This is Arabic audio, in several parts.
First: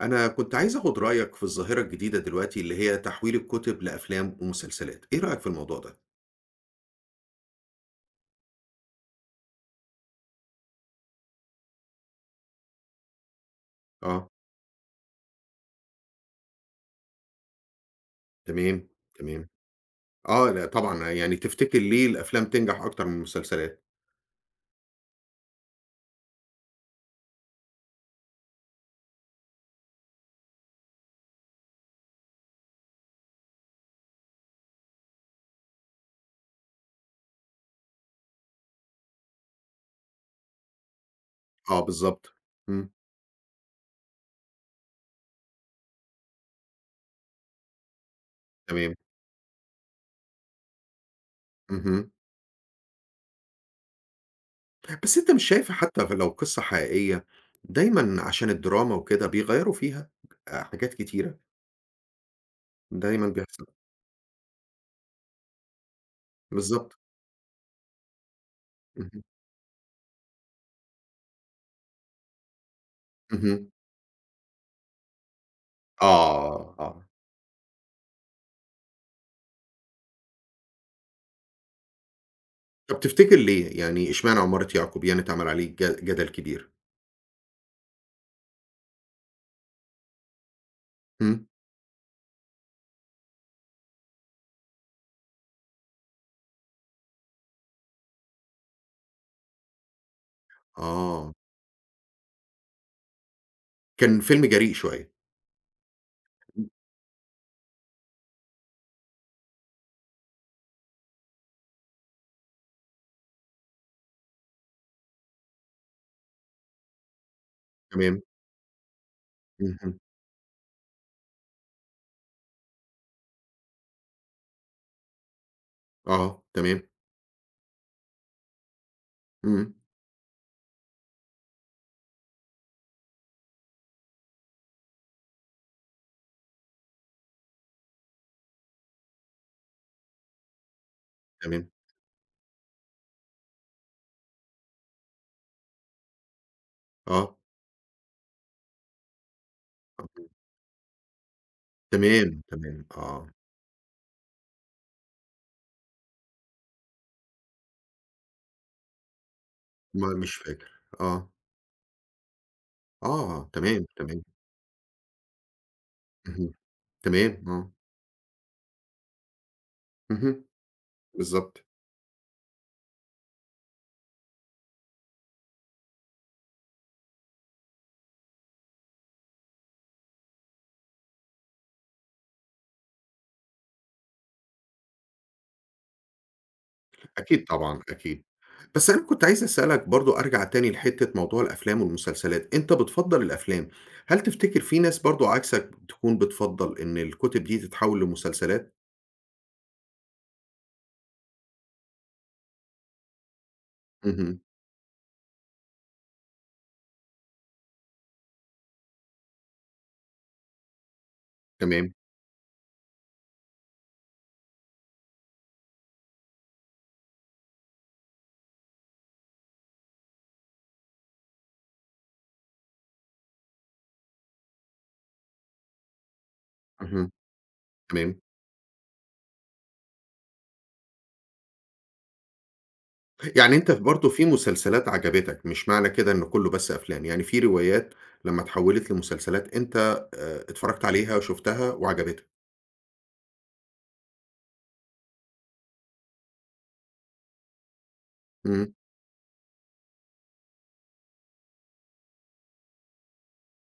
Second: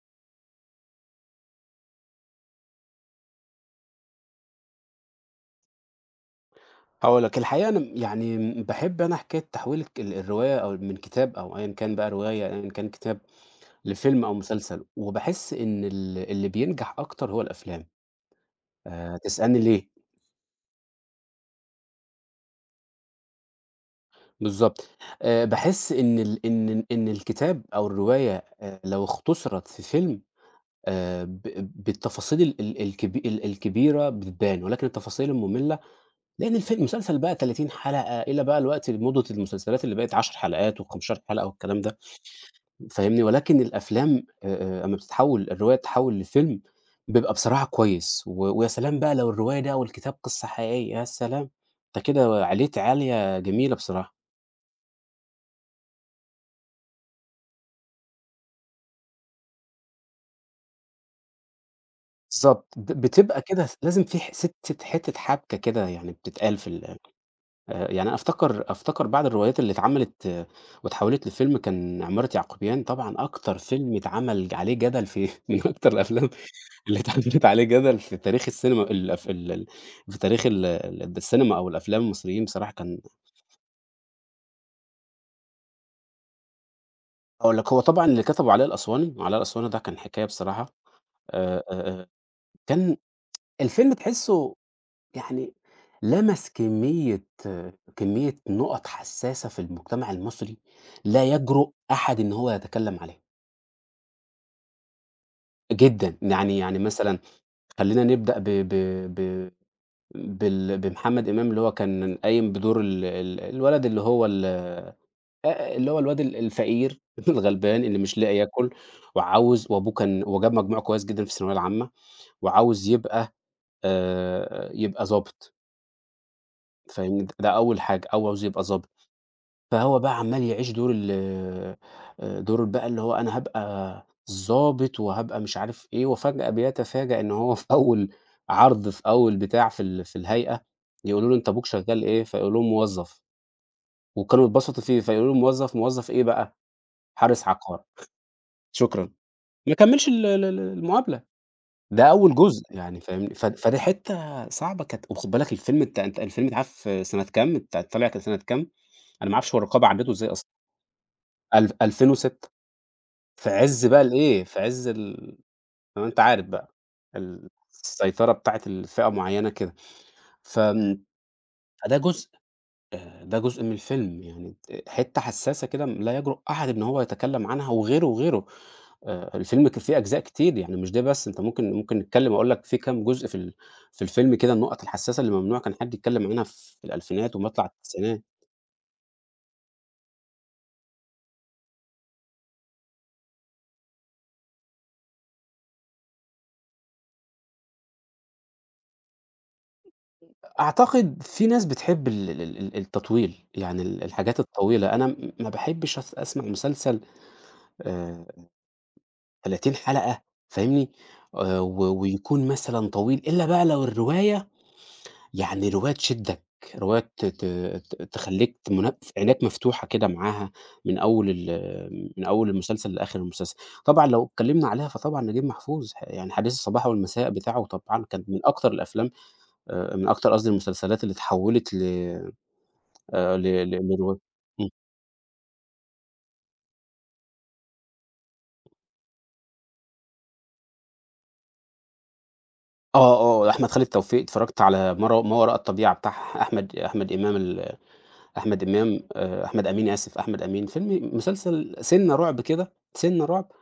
أنا كنت عايز آخد رأيك في الظاهرة الجديدة دلوقتي اللي هي تحويل الكتب لأفلام ومسلسلات، إيه رأيك في الموضوع ده؟ هاقول لك، الحقيقة أنا م يعني م باحب أنا حكاية تحويل الك ال الرواية أو من كتاب أو أيًا كان بقى رواية، أيًا كان كتاب، لفيلم آه. أو مسلسل، وباحس إن اللي بينجح أكتر هو الأفلام. تمام. تمام. تسألني ليه؟ آه، لأ طبعًا يعني تفتكر ليه الأفلام تنجح أكتر من المسلسلات؟ بالضبط. باحس إن الكتاب أو الرواية لو اختصرت في فيلم، ب بالتفاصيل ال ال الكبي ال الكبيرة بتبان، ولكن التفاصيل المملة، لأن الفيلم المسلسل بقى 30 حلقة، إلى بقى الوقت مدة المسلسلات اللي بقت 10 حلقات و15 حلقة آه، والكلام ده. بالضبط. إمم. فاهمني؟ ولكن الأفلام، أمّا بتتحوّل الرواية، تتحوّل لفيلم، بيبقى بصراحة كويس. ويا تمام. سلام بقى لو الرواية ده أو الكتاب قصّة حقيقية، يا سلام! أنت اهم. كده عِليت عالية جميلة بصراحة. بس أنت مش شايف حتى لو قصة حقيقية دايمًا عشان الدراما وكده بيغيّروا فيها حاجات كتيرة، بالضبط. دايمًا بتبقى بيحصل. كده، لازم في ح سِتّة حتّة حبكة كده يعني بتتقال في ال. بالضبط. يعني أنا أفتكر اهم. بعض الروايات اللي اتعملت، آه، واتحولت لفيلم، كان عمارة يعقوبيان. طبعًا أكتر اهم. فيلم اتعمل عليه جدل، في من أكتر الأفلام آه. اللي آه. اتعملت عليه جدل في تاريخ السينما، الأف ال ال في تاريخ ال ال السينما أو الأفلام المصريين بصراحة. كان، طب تفتكر ليه؟ يعني إشمعنى عمارة يعقوبيان اتعمل عليه جدل كبير؟ هاقول لك، هو طبعًا اللي كتبه علاء الأسواني، وعلاء الأسواني ده كان حكاية بصراحة. إمم. آآ، آآ، آآ، كان الفيلم تحسّه، يعني، لمس كمية نُقط حساسة في المجتمع المصري، لا آه، يجرؤ أحد إن هو يتكلم عليها. كان فيلم جريء شوية. جدًا، يعني، امم. يعني مثلًا، خلّينا نبدأ ب ب ب بال بمحمد إمام، اللي هو كان قايم بدور ال ال الولد اللي هو ال اللي هو الواد الفقير، الغلبان اللي مش تمام. لاقي ياكل. وأبوه اهم. كان، وجاب مجموع كويس جدًا في الثانوية العامة، وعاوز يبقى ضابط. آه. تمام. فاهمني؟ ده أول حاجة، أو عاوز يبقى ضابط. إمم. فهو بقى عمّال يعيش دور بقى، اللي هو: "أنا هابقى الضابط وهابقى مش عارف إيه"، وفجأة بيتفاجأ إن هو في أول عرض، في أول بتاع في ال في الهيئة، يقولوا له: "أنت أبوك تمام. شغال إيه؟" فيقول لهم: "موظف." وكانوا اتبسطوا فيه، فيقولوا له: "موظف، موظف إيه بقى؟" آه. "حارس عقار." "شكرًا." ما كمّلش ال ال ال المقابلة. ده تمام. أول جزء تمام. يعني، آه. فاهمني؟ فدي حتّة صعبة كانت. وخُد بالك الفيلم، أنت الفيلم اتعمل في سنة كام؟ طلع كان سنة كام؟ أنا ما أعرفش هو الرقابة ما عدّته إزاي مش أصلًا. فاكر. آه. 2006. آه. في تمام. عز بقى تمام. الإيه، في عز ال ما أنت عارف اهم. بقى، تمام. ال آه. السيطرة بتاعة فئة معيّنة كده. اهم. فآمم، بالضبط. فده جزء ده جزء من الفيلم، يعني حتّة حسّاسة كده، لا يجرؤ أحد إن هو يتكلّم عنها، وغيره، وغيره. الفيلم فيه أجزاء كتير، يعني مش ده بس. أنت ممكن نتكلّم، أقول لك في كام جزء في الفيلم كده، النُقَط الحسّاسة اللي ممنوع كان حد يتكلّم عنها في الألفينات أكيد ومطلع طبعًا، أكيد. التسعينات. بس أنا كنت عايز أسألك برضه أرجع تاني لحتة موضوع الأفلام والمسلسلات، أنت بتفضّل الأفلام. هل تفتكر في ناس برضه عكسك تكون بتفضّل إن الكتب دي تتحوّل لمسلسلات؟ أعتقد في ناس بتحب ال ال ال ال التطويل، يعني اهم. الحاجات الطويلة. أنا ما باحبش أسمع مسلسل آآ 30 حلقة، فاهمني، و تمام. ويكون مثلًا طويل، إلا بقى لو الرواية، يعني رواية تشدّك، رواية ت ت ت تخلّيك ت منا عينك مفتوحة كده معاها، من أول المسلسل لآخر المسلسل. طبعًا لو اتكلمنا عليها، فطبعًا نجيب محفوظ، يعني حديث الصباح اهم. والمساء بتاعه، طبعًا تمام. كان من أكتر الأفلام، من أكتر، قصدي، المسلسلات اللي اتحوّلت ل ل يعني أنت ل برضه لرو في إمم. مسلسلات عجبتك، مش معنى كده إن كُلّه بس أفلام، يعني في روايات لمّا اتحوّلت لمسلسلات أنت اتفرّجت عليها وشُفتها وعجبتك. آه، آه، أحمد خالد توفيق، اتفرّجت على ما وراء الطبيعة بتاع أحمد أحمد إمام ال أحمد إمم. إمام أحمد أمين، آسف، أحمد أمين. مسلسل سِنّة رعب كده، سِنّة رعب.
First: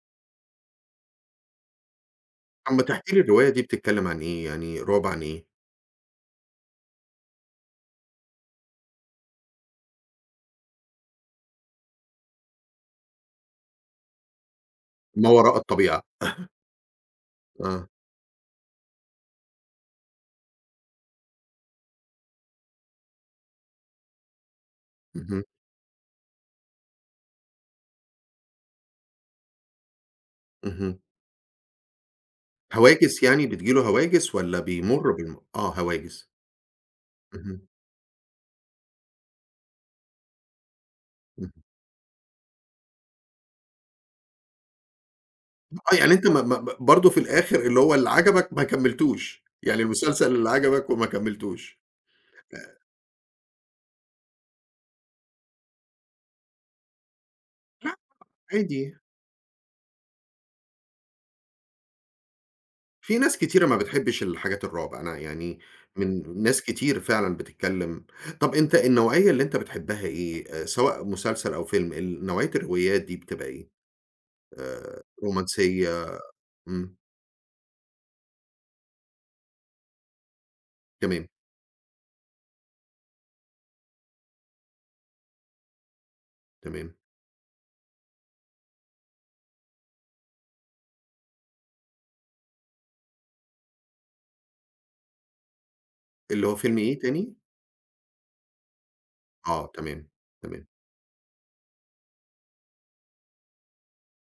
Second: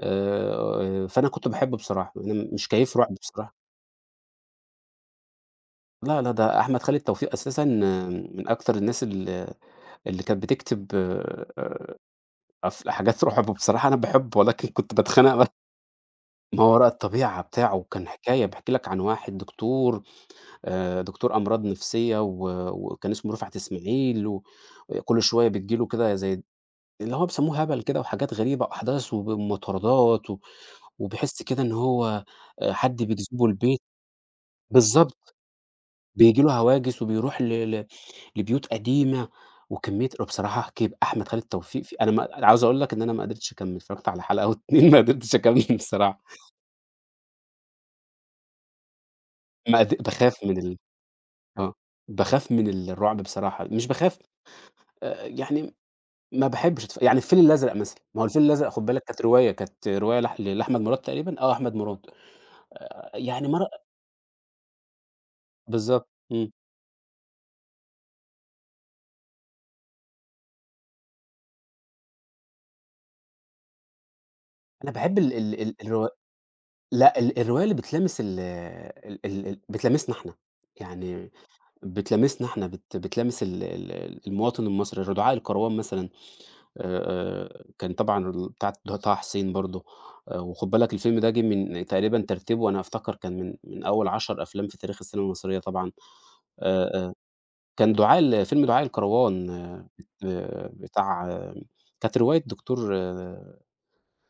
فأنا كنت باحبه بصراحة، أنا مش طَب ما كيّف تحكي رعب لي الرواية بصراحة. دي بتتكلّم عن إيه، يعني رعب عن إيه؟ لا، لا، ده أحمد خالد توفيق أساسًا، آه، من أكتر الناس اللي كانت بتكتب أف حاجات رعب. بصراحة أنا باحبه، ولكن كنت ما باتخنق بقى. وراء الطبيعة. ما وراء الطبيعة بتاعه آه. كان حكاية، باحكي لك عن واحد دكتور، دكتور أمراض نفسية، و وكان اسمه رفعت إسماعيل، و كل اهم. شوية بتيجي له كده زي اللي هو بيسموه هبل كده، وحاجات غريبة، أحداث، ومطاردات، و اهم. وبيحس كده إن هو، حد هواجس بيجذبه يعني بتيجي له البيت. هواجس والّا بيمُر بالضبط، بالم آه هواجس. بييجي له هواجس، وبيروح اهم. ل ل لبيوت قديمة وكمية. بصراحة أحمد خالد اهم. توفيق أنا ما عاوز أقول لك إن أنا ما قدرتش أكمّل، اتفرجت على حلقة أو 2، ما قدرتش أكمّل آه، يعني بصراحة. أنت ما برضه في الآخر اللي هو اللي عجبك ما كمّلتوش، ما يعني قد المسلسل باخاف اللي من ال عجبك وما آه، كمّلتوش. باخاف من الرعب بصراحة، مش باخاف، يعني ما باحبش يعني الفيل الأزرق مثلًا. ما هو الفيل الأزرق، خُد عادي. بالك، كانت رواية، لأحمد مراد تقريبًا، آه، أحمد مراد. في ناس يعني كتيرة مرة، ما بتحبّش الحاجات الرعب، أنا يعني بالضبط. من ناس كتير فعلًا بتتكلّم. طَب أنت النوعية اللي أنت بتحبّها إيه، سواء مسلسل أو فيلم، نوعية الروايات دي بتبقى إيه؟ أنا باحب ال ال ال الروا رومانسية. إمم. لأ ال الرواية اللي بتلامس ال ال ال ال بتلامسنا إحنا، تمام. يعني بتلامسنا إحنا، بتلامس ال ال ال المواطن المصري، دعاء الكروان مثلًا. تمام. كان طبعًا بتاعة طه حسين برضه. وخُد بالك، الفيلم ده جه من تقريبًا، ترتيبه، أنا أفتكر كان من أول 10 أفلام في تاريخ السينما المصرية طبعًا. اللي هو فيلم إيه آآ تاني؟ كان دعاء ال فيلم دعاء الكروان، آه. آه، تمام. تمام. بتاع، آه، كانت رواية دكتور، آآ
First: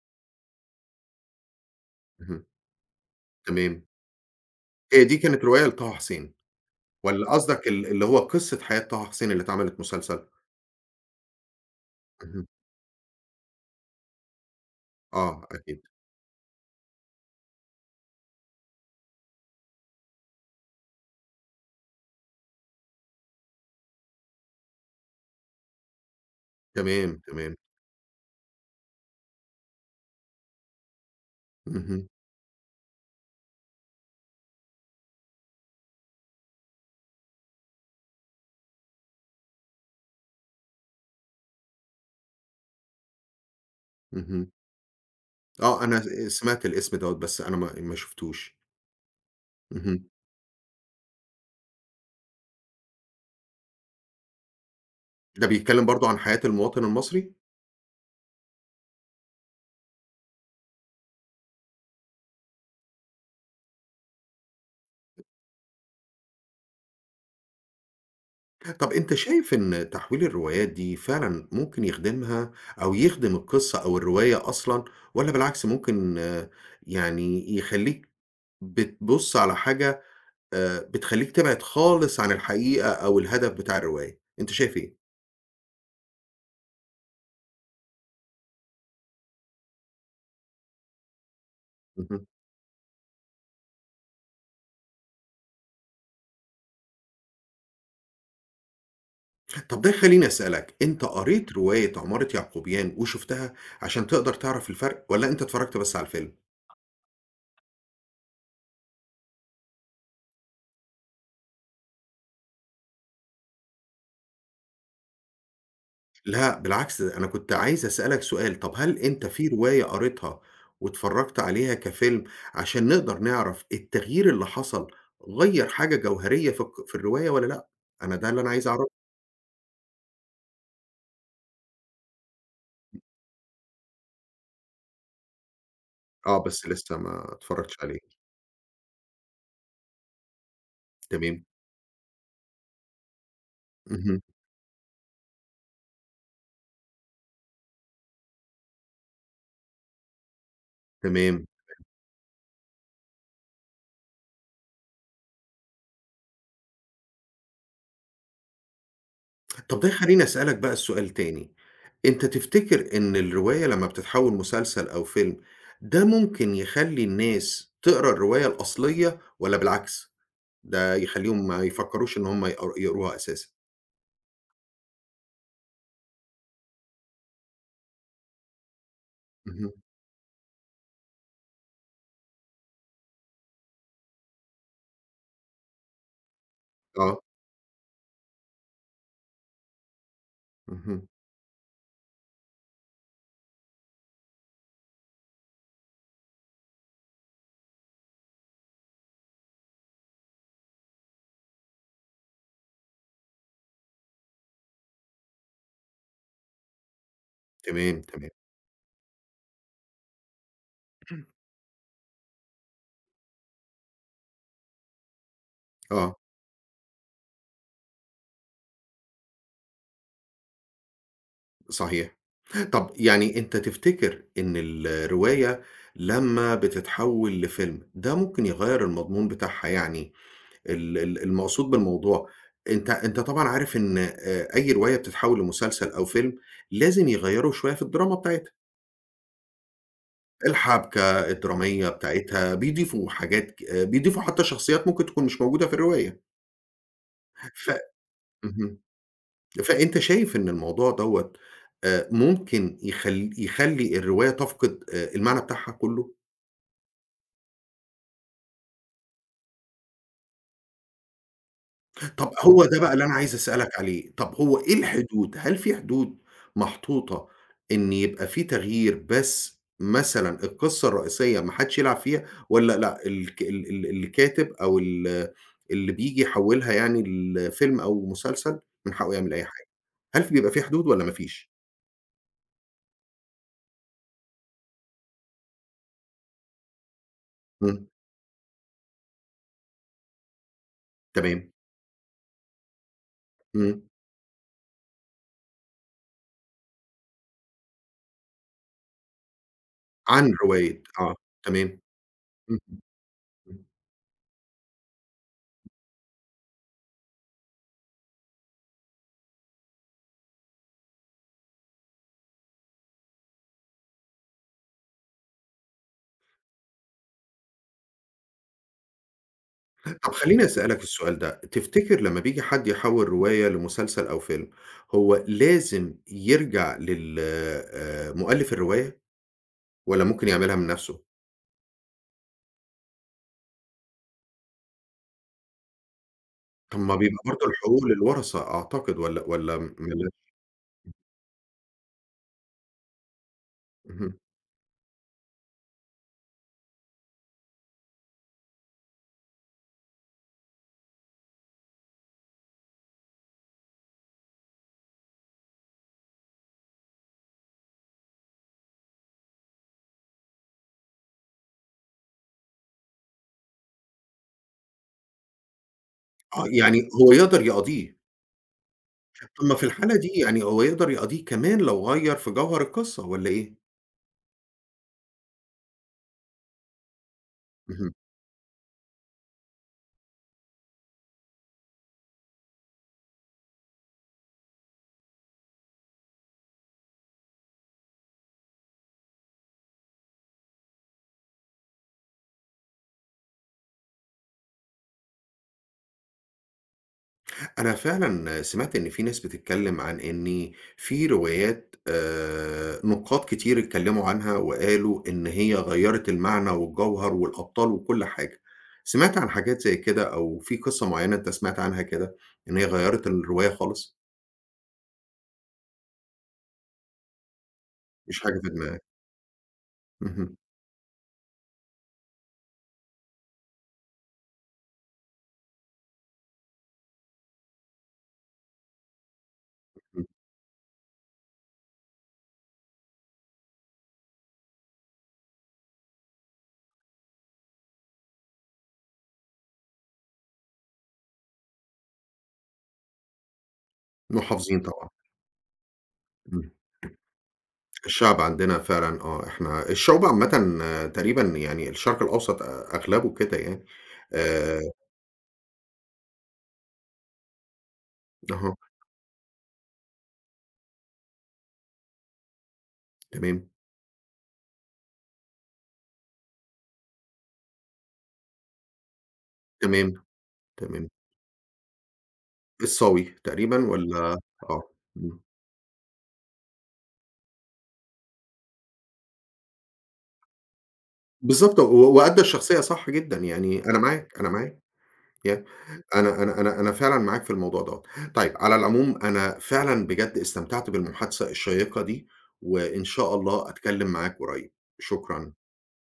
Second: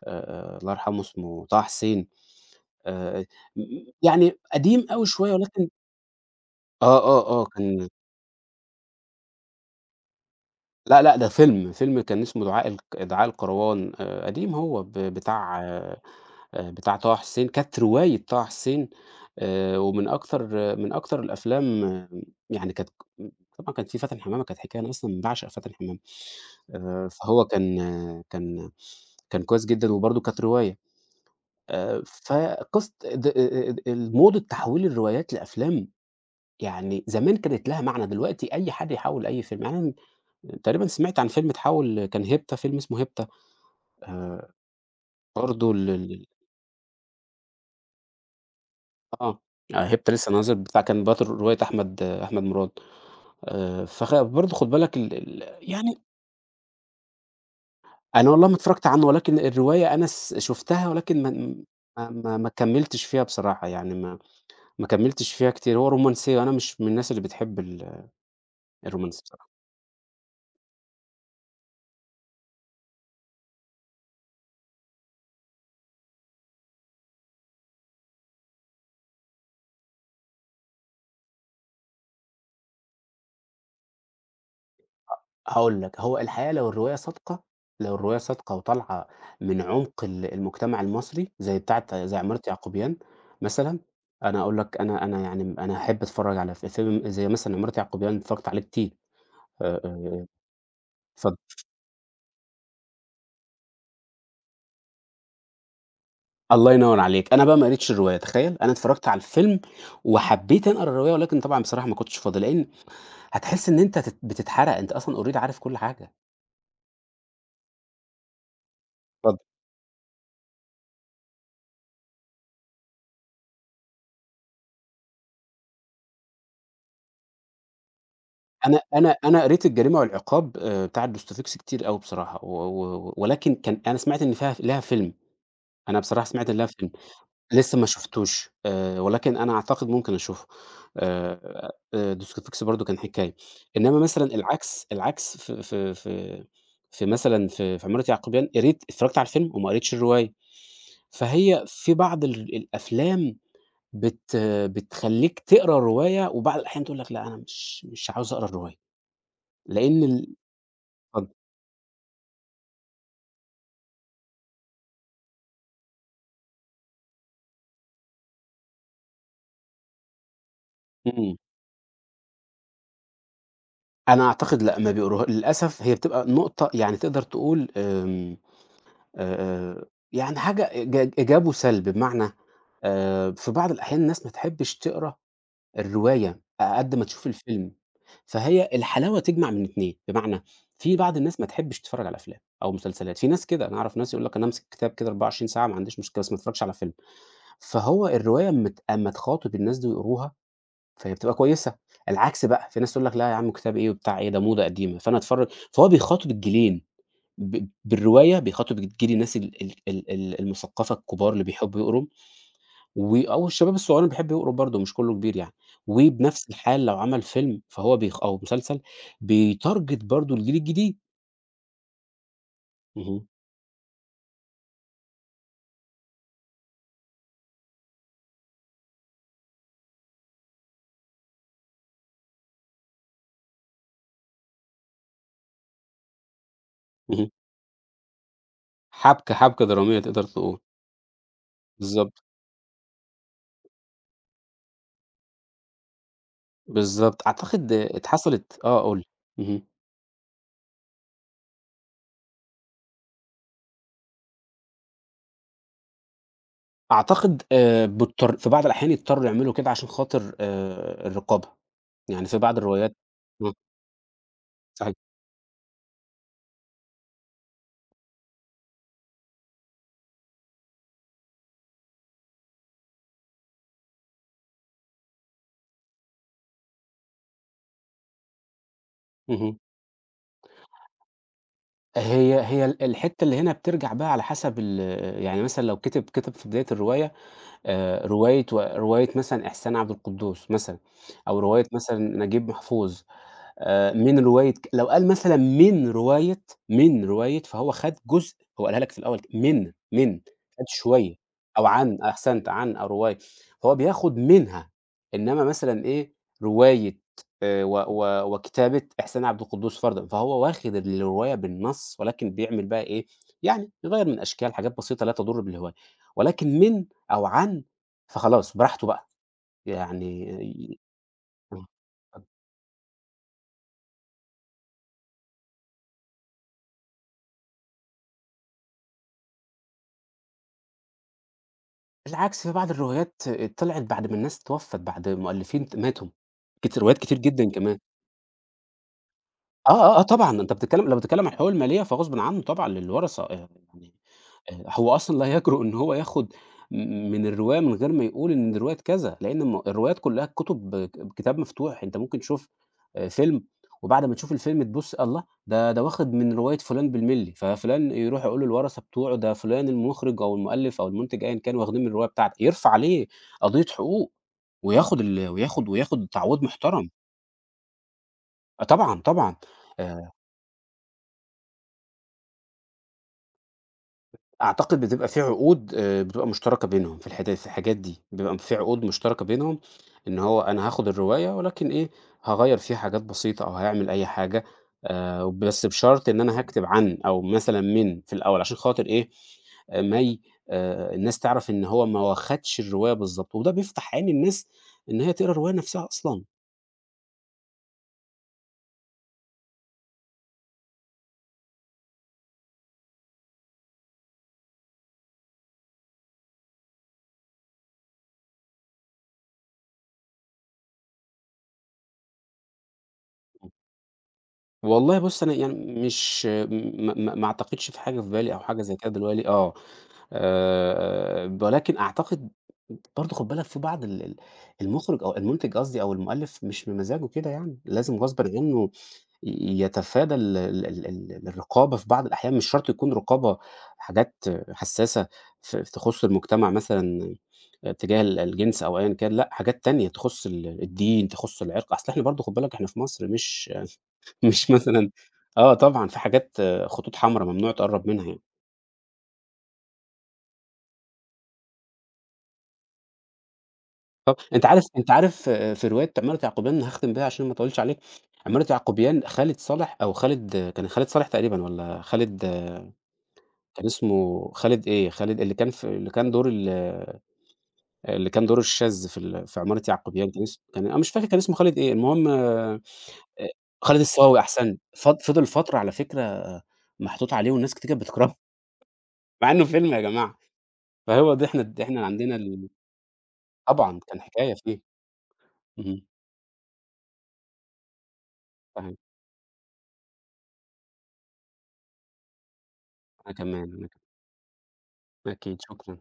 آآ الله يرحمه، اسمه طه حسين. اهم. آآ تمام. يعني قديم هي أوي دي شوية، كانت رواية ولكن لطه حسين آه، آه، والّا آه، قصدك كان، اللي هو قصة حياة طه حسين اللي اتعملت مسلسل؟ لأ، لأ، ده فيلم، فيلم كان اسمه اهم. دعاء الكروان، قديم، هو آه، بتاع أكيد. آه، آه، بتاع طه حسين، كانت رواية طه حسين. ومن أكتر من أكتر الأفلام، آه، يعني كانت، طبعًا كانت في فاتن حمامة، كانت حكاية، أنا أصلًا باعشق فاتن حمامة. تمام. فهو تمام. كان، كان، كان كويس جدًا، وبرضه كانت رواية. اهم. فقصة د د الموضة تحويل الروايات لأفلام، يعني زمان كانت لها معنى، دلوقتي أي حد يحوّل أي فيلم. يعني أنا تقريبًا سمعت عن فيلم اتحوّل، كان هيبتا، فيلم اسمه هيبتا، آآ، اهم. برضه ل آه، أنا ل سمعت الاسم دوّة، بس أنا ما شُفتوش. آه، آه، اهم. هيبتا لسه نازل، بتاع، كان بطل رواية أحمد مراد. فخ، برضه خُد بالك ال ده ال بيتكلّم يعني برضه عن حياة المواطن المصري؟ أنا والله ما اتفرّجت عنه، ولكن الرواية أنا شُفتها، ولكن ما كمّلتش فيها بصراحة، يعني ما ما كمّلتش فيها كتير. هو رومانسية، وأنا مش من الناس اللي بتحب طَب أنت الرومانس بصراحة. شايف إن تحويل الروايات دي فعلًا ممكن يخدمها أو يخدم القصة أو الرواية أصلًا، والّا بالعكس ممكن يعني يخلّيك بتبُص على حاجة بتخلّيك تبعد خالص عن الحقيقة أو الهدف بتاع الرواية، أنت شايف إيه؟ هاقول لك، هو الحقيقة لو الرواية صادقة، لو الرواية صادقة وطالعة من عُمق المجتمع المصري، زي بتاعة، زي اهم. عمارة يعقوبيان مثلًا. أنا يعني أنا أحب أتفرّج على فيلم زي مثلًا عمارة يعقوبيان، اتفرّجت عليه كتير. طَب آآ، ده يخلّيني آآ، أسألك، أنت اتفضل. قريت رواية عمارة يعقوبيان وشُفتها عشان تقدر تعرف الفرق والّا أنت اتفرّجت بس على الفيلم؟ الله ينور عليك. أنا بقى ما قريتش الرواية، تخيل! أنا اتفرّجت على الفيلم، وحبّيت أنا أقرا الرواية، ولكن طبعًا بصراحة ما كنتش فاضي، لإن هتحس إن أنت بتتحرق، أنت أصلًا already عارف كل حاجة. لأ، بالعكس، ده أنا كنت عايز أسألك سؤال، طب هل أنت اتفضل. في رواية قريتها واتفرّجت عليها كفيلم عشان نقدر نعرف التغيير اللي حصل غيّر حاجة جوهرية في الرواية والّا لأ؟ أنا ده اللي أنا عايز أنا أعرفه. أنا أنا قريت الجريمة والعقاب، بتاعة دوستويفسكي كتير أوي بصراحة، و و ولكن، كان أنا سمعت إن فيها ليها فيلم. أنا بصراحة آه، سمعت إن ليها بس فيلم. لسه ما اتفرّجتش لسه ما عليه. شُفتوش. ولكن أنا أعتقد ممكن أشوفه. تمام. Dostoyevsky برضه كان حكاية. إنّما اهم. مثلًا العكس، العكس، في في مثلًا في عمارة يعقوبيان، قريت، اتفرّجت على الفيلم، وما قريتش الرواية. تمام. فهي في بعض الأفلام بت بتخلّيك تقرا الرواية، وبعض الأحيان تقول لك: "لأ، أنا مش عاوز أقرا الرواية"، طب ده لإن يخلّيني ال، أسألك بقى السؤال اتفضل، تاني، أنت تفتكر إن الرواية لمّا بتتحوّل مسلسل أو فيلم، ده ممكن يخلّي الناس تقرا الرواية الأصلية والّا بالعكس؟ ده إمم. يخلّيهم ما يفكّروش إن هم يقروها أساسًا. أنا أعتقد لأ، ما بيقروها للأسف، هي بتبقى نقطة، يعني تقدر تقول، آمم اهم. آآ يعني حاجة إيجاب وسلب. بمعنى، في بعض الأحيان الناس ما تحبّش تقرا الرواية أ قد ما آه. تشوف الفيلم، فهي الحلاوة تجمع من 2. بمعنى، في اهم. بعض الناس ما تحبّش تتفرّج على أفلام أو مسلسلات، في ناس كده، أنا أعرف ناس يقول لك: "أنا أمسك كتاب كده 24 ساعة، ما عنديش مشكلة، بس ما اتفرّجش على فيلم." فهو الرواية أمّا ت أمّا تخاطب الناس دي ويقروها، فهي بتبقى كويسة. العكس بقى، في ناس تقول لك: "لا يا عم، كتاب إيه وبتاع إيه، ده موضة قديمة، فأنا أتفرّج." فهو بيخاطب الجيلين. تمام. تمام. بالرواية بيخاطب، بتيجي لي ناس ال المثقفة الكبار اللي بيحبوا يقروا، أو الشباب الصغيّرين اللي بيحب يقروا برضه، مش كلّه كبير يعني. آه. وبنفس الحال، لو عمل فيلم، فهو أو مسلسل، بيتارجت برضه الجيل الجديد. صحيح. طب اهم، يعني أنت تفتكر إن الرواية لمّا بتتحوّل لفيلم، ده ممكن يغيّر المضمون بتاعها يعني ال المقصود بالموضوع. أنت طبعًا عارف إن أي رواية بتتحوّل لمسلسل أو فيلم، لازم اهم، يغيّروا شوية في الدراما بتاعتها. حبكة، حبكة درامية تقدر تقول. الحبكة الدرامية بالضبط، بتاعتها، بيضيفوا حاجات بيضيفوا حتى شخصيات ممكن تكون مش موجودة في الرواية. بالضبط. ف أعتقد آه، اتحصلت، اهم. آه، قُل لي، اهم. فأنت شايف إن الموضوع دوّة ممكن يخلّي الرواية تفقد المعنى بتاعها كُلّه؟ أعتقد بيضطر في بعض الأحيان يضطروا يعملوا كده، عشان خاطر الرقابة، يعني طَب في بعض هو ده بقى الروايات، اللي أنا عايز إمم، أسألك عليه، طَب هو إيه صحيح، الحدود؟ هل في حدود محطوطة إن يبقى في تغيير، بس مثلًا القصة الرئيسية ما حدش يلعب فيها، والّا لأ الكاتب أو اللي بييجي يحوّلها يعني لفيلم أو مسلسل من حقّه يعمل أي اهم. حاجة، هل بيبقى في حدود والّا ما فيش؟ هي هي ال الحتّة اللي هنا بترجع بقى على حسب ال. يعني مثلًا لو كِتب في بداية الرواية، إمم. رواية، رواية مثلًا إحسان عبد القدوس مثلًا، أو تمام. رواية مثلًا نجيب محفوظ. إمم. من رواية، لو قال مثلًا: "من رواية"، فهو خَد جزء، هو قالها لك في الأول، من من، عن خَد رواية، آه. شوية، أو تمام. "عن"، أحسنت، إمم. "عن" أو "رواية"، إمم. فهو بياخد منها. إنّما مثلًا إيه، رواية و و وكتابة إحسان عبد القدوس فرضًا، فهو واخد الرواية بالنَص، ولكن بيعمل بقى إيه، يعني يغيّر من أشكال، حاجات بسيطة لا تضُر بالهواية، ولكن من، أو عن، فخلاص براحته بقى، طب يعني خلّيني ي، أسألك السؤال ده، تفتكر لمّا آه. بييجي حد يحوّل رواية لمسلسل أو فيلم، هو لازم يرجع لل مؤلف الرواية والّا ممكن يعملها من نَفْسه؟ بالعكس، في بعض الروايات آه طلعت بعد ما الناس اتوفّت، بعد مؤلفين ماتوا، طب ما روايات بيبقى كتير برضه جدًا كمان. الحقوق للورثة أعتقد، والّا ما آه، آه، آه، لهاش. طبعًا أنت بتتكلّم، لو بتتكلّم عن حقوق المالية، فغصبٍ عنه طبعًا للورثة. يعني، اهم. هو أصلًا لا يجرؤ إن هو ياخد م من الرواية من غير ما يقول إن دي رواية كذا، لإن الروايات كلّها الكتب كتاب مفتوح، أنت ممكن تشوف فيلم، وبعد ما تشوف الفيلم تبُص، الله! ده واخد من رواية فلان بالملّي، ففلان يروح يقول للورثة بتوعه: "ده فلان المخرج أو المؤلف أو المنتج، أيًا كان، واخدين من الرواية بتاعتي"، يرفع عليه قضية حقوق، وياخد تعويض آه، يعني محترم. هو يقدر يقاضيه. آه طبعًا، طبعًا. طب ما في الحالة دي آآ يعني هو يقدر يقاضيه كمان لو غيّر في جوهر القصة والّا إيه؟ أعتقد بتبقى في عقود، بتبقى مشتركة بينهم في الحدا في الحاجات اهم. دي، بيبقى في عقود مشتركة بينهم إن هو: "أنا هاخد الرواية، ولكن إيه، هاغيّر فيها حاجات بسيطة أو هاعمل أي حاجة، بس بشرط إن أنا هاكتب "عن" أو مثلًا "من" في الأول"، عشان خاطر إيه، ما ي الناس تعرف إن هو ما واخدش الرواية بالضبط، وده بيفتح عين الناس إن هي تقرا الرواية نفسها أصلًا. أنا فعلًا سمعت إن في ناس بتتكلّم عن إن في روايات نُقاد كتير اتكلّموا عنها وقالوا إن هي غيّرت المعنى والجوهر والأبطال وكل حاجة. سمعت عن حاجات زي كده، أو في قصة معيّنة أنت سمعت عنها كده إن هي غيّرت الرواية خالص؟ والله بُص، أنا يعني مش، ما ما ما أعتقدش في حاجة في مفيش بالي أو حاجة في حاجة زي دماغك. كده دلوقتي، آه. اهم. ولكن أعتقد برضه خُد بالك في بعض ال المُخرج أو المُنتِج، قصدي، أو المؤلف، مش بمزاجه كده يعني، لازم غصبًا عنّه إمم. يتفادى ال الرقابة في بعض الأحيان. مش شرط تكون رقابة، حاجات حساسة ف تخُص المجتمع مثلًا، تجاه الجنس أو أيًا كان، لأ، حاجات تانية تخُص الدين، تخُص العِرْق، أصل إحنا برضه خُد بالك إحنا في مصر مش، مش محافظين طبعًا. مثلًا، آه طبعًا، في حاجات، إمم. آه، خطوط حمرا ممنوع تقرّب منها الشعب يعني. عندنا فعلًا، آه. إحنا الشعوب عامةً آه، تقريبًا يعني الشرق الأوسط أغلبه كده يعني. طب أنت آآ عارف، آه، في رواية عمارة يعقوبيان هاختم بيها عشان ما اطولش عليك، عمارة أها. يعقوبيان خالد صالح أو خالد، آه، كان خالد صالح تقريبًا، والّا خالد، آه، تمام. كان اسمه خالد إيه، خالد اللي كان في، اللي كان دور آه، اللي كان دوره الشاذ في عمارة تمام. يعقوبيان، كان اسمه، كان، أنا تمام. مش فاكر كان اسمه خالد إيه. المهم، الصاوي تقريبًا خالد والّا. الصاوي، أحسنت. آه. إمم. فضل فترة على فكرة، آه، محطوط عليه، والناس كتير كانت بتكرهه، مع إنه فيلم يا جماعة. فهو ده، إحنا، بالضبط، و إحنا عندنا وأدّى ال، الشخصية صح جدًا، يعني أنا طبعًا، كان معاك، أنا حكاية معاك. فيه. يع اهم، أنا أنا أنا أنا فعلًا معاك في الموضوع دوّة. طيب على فاهم، العموم أنا فعلًا بجد استمتعت بالمحادثة الشيّقة دي، وإن شاء أنا كمان، الله أنا كمان. أتكلّم معاك قريب. شكرًا. أكيد، شكرًا.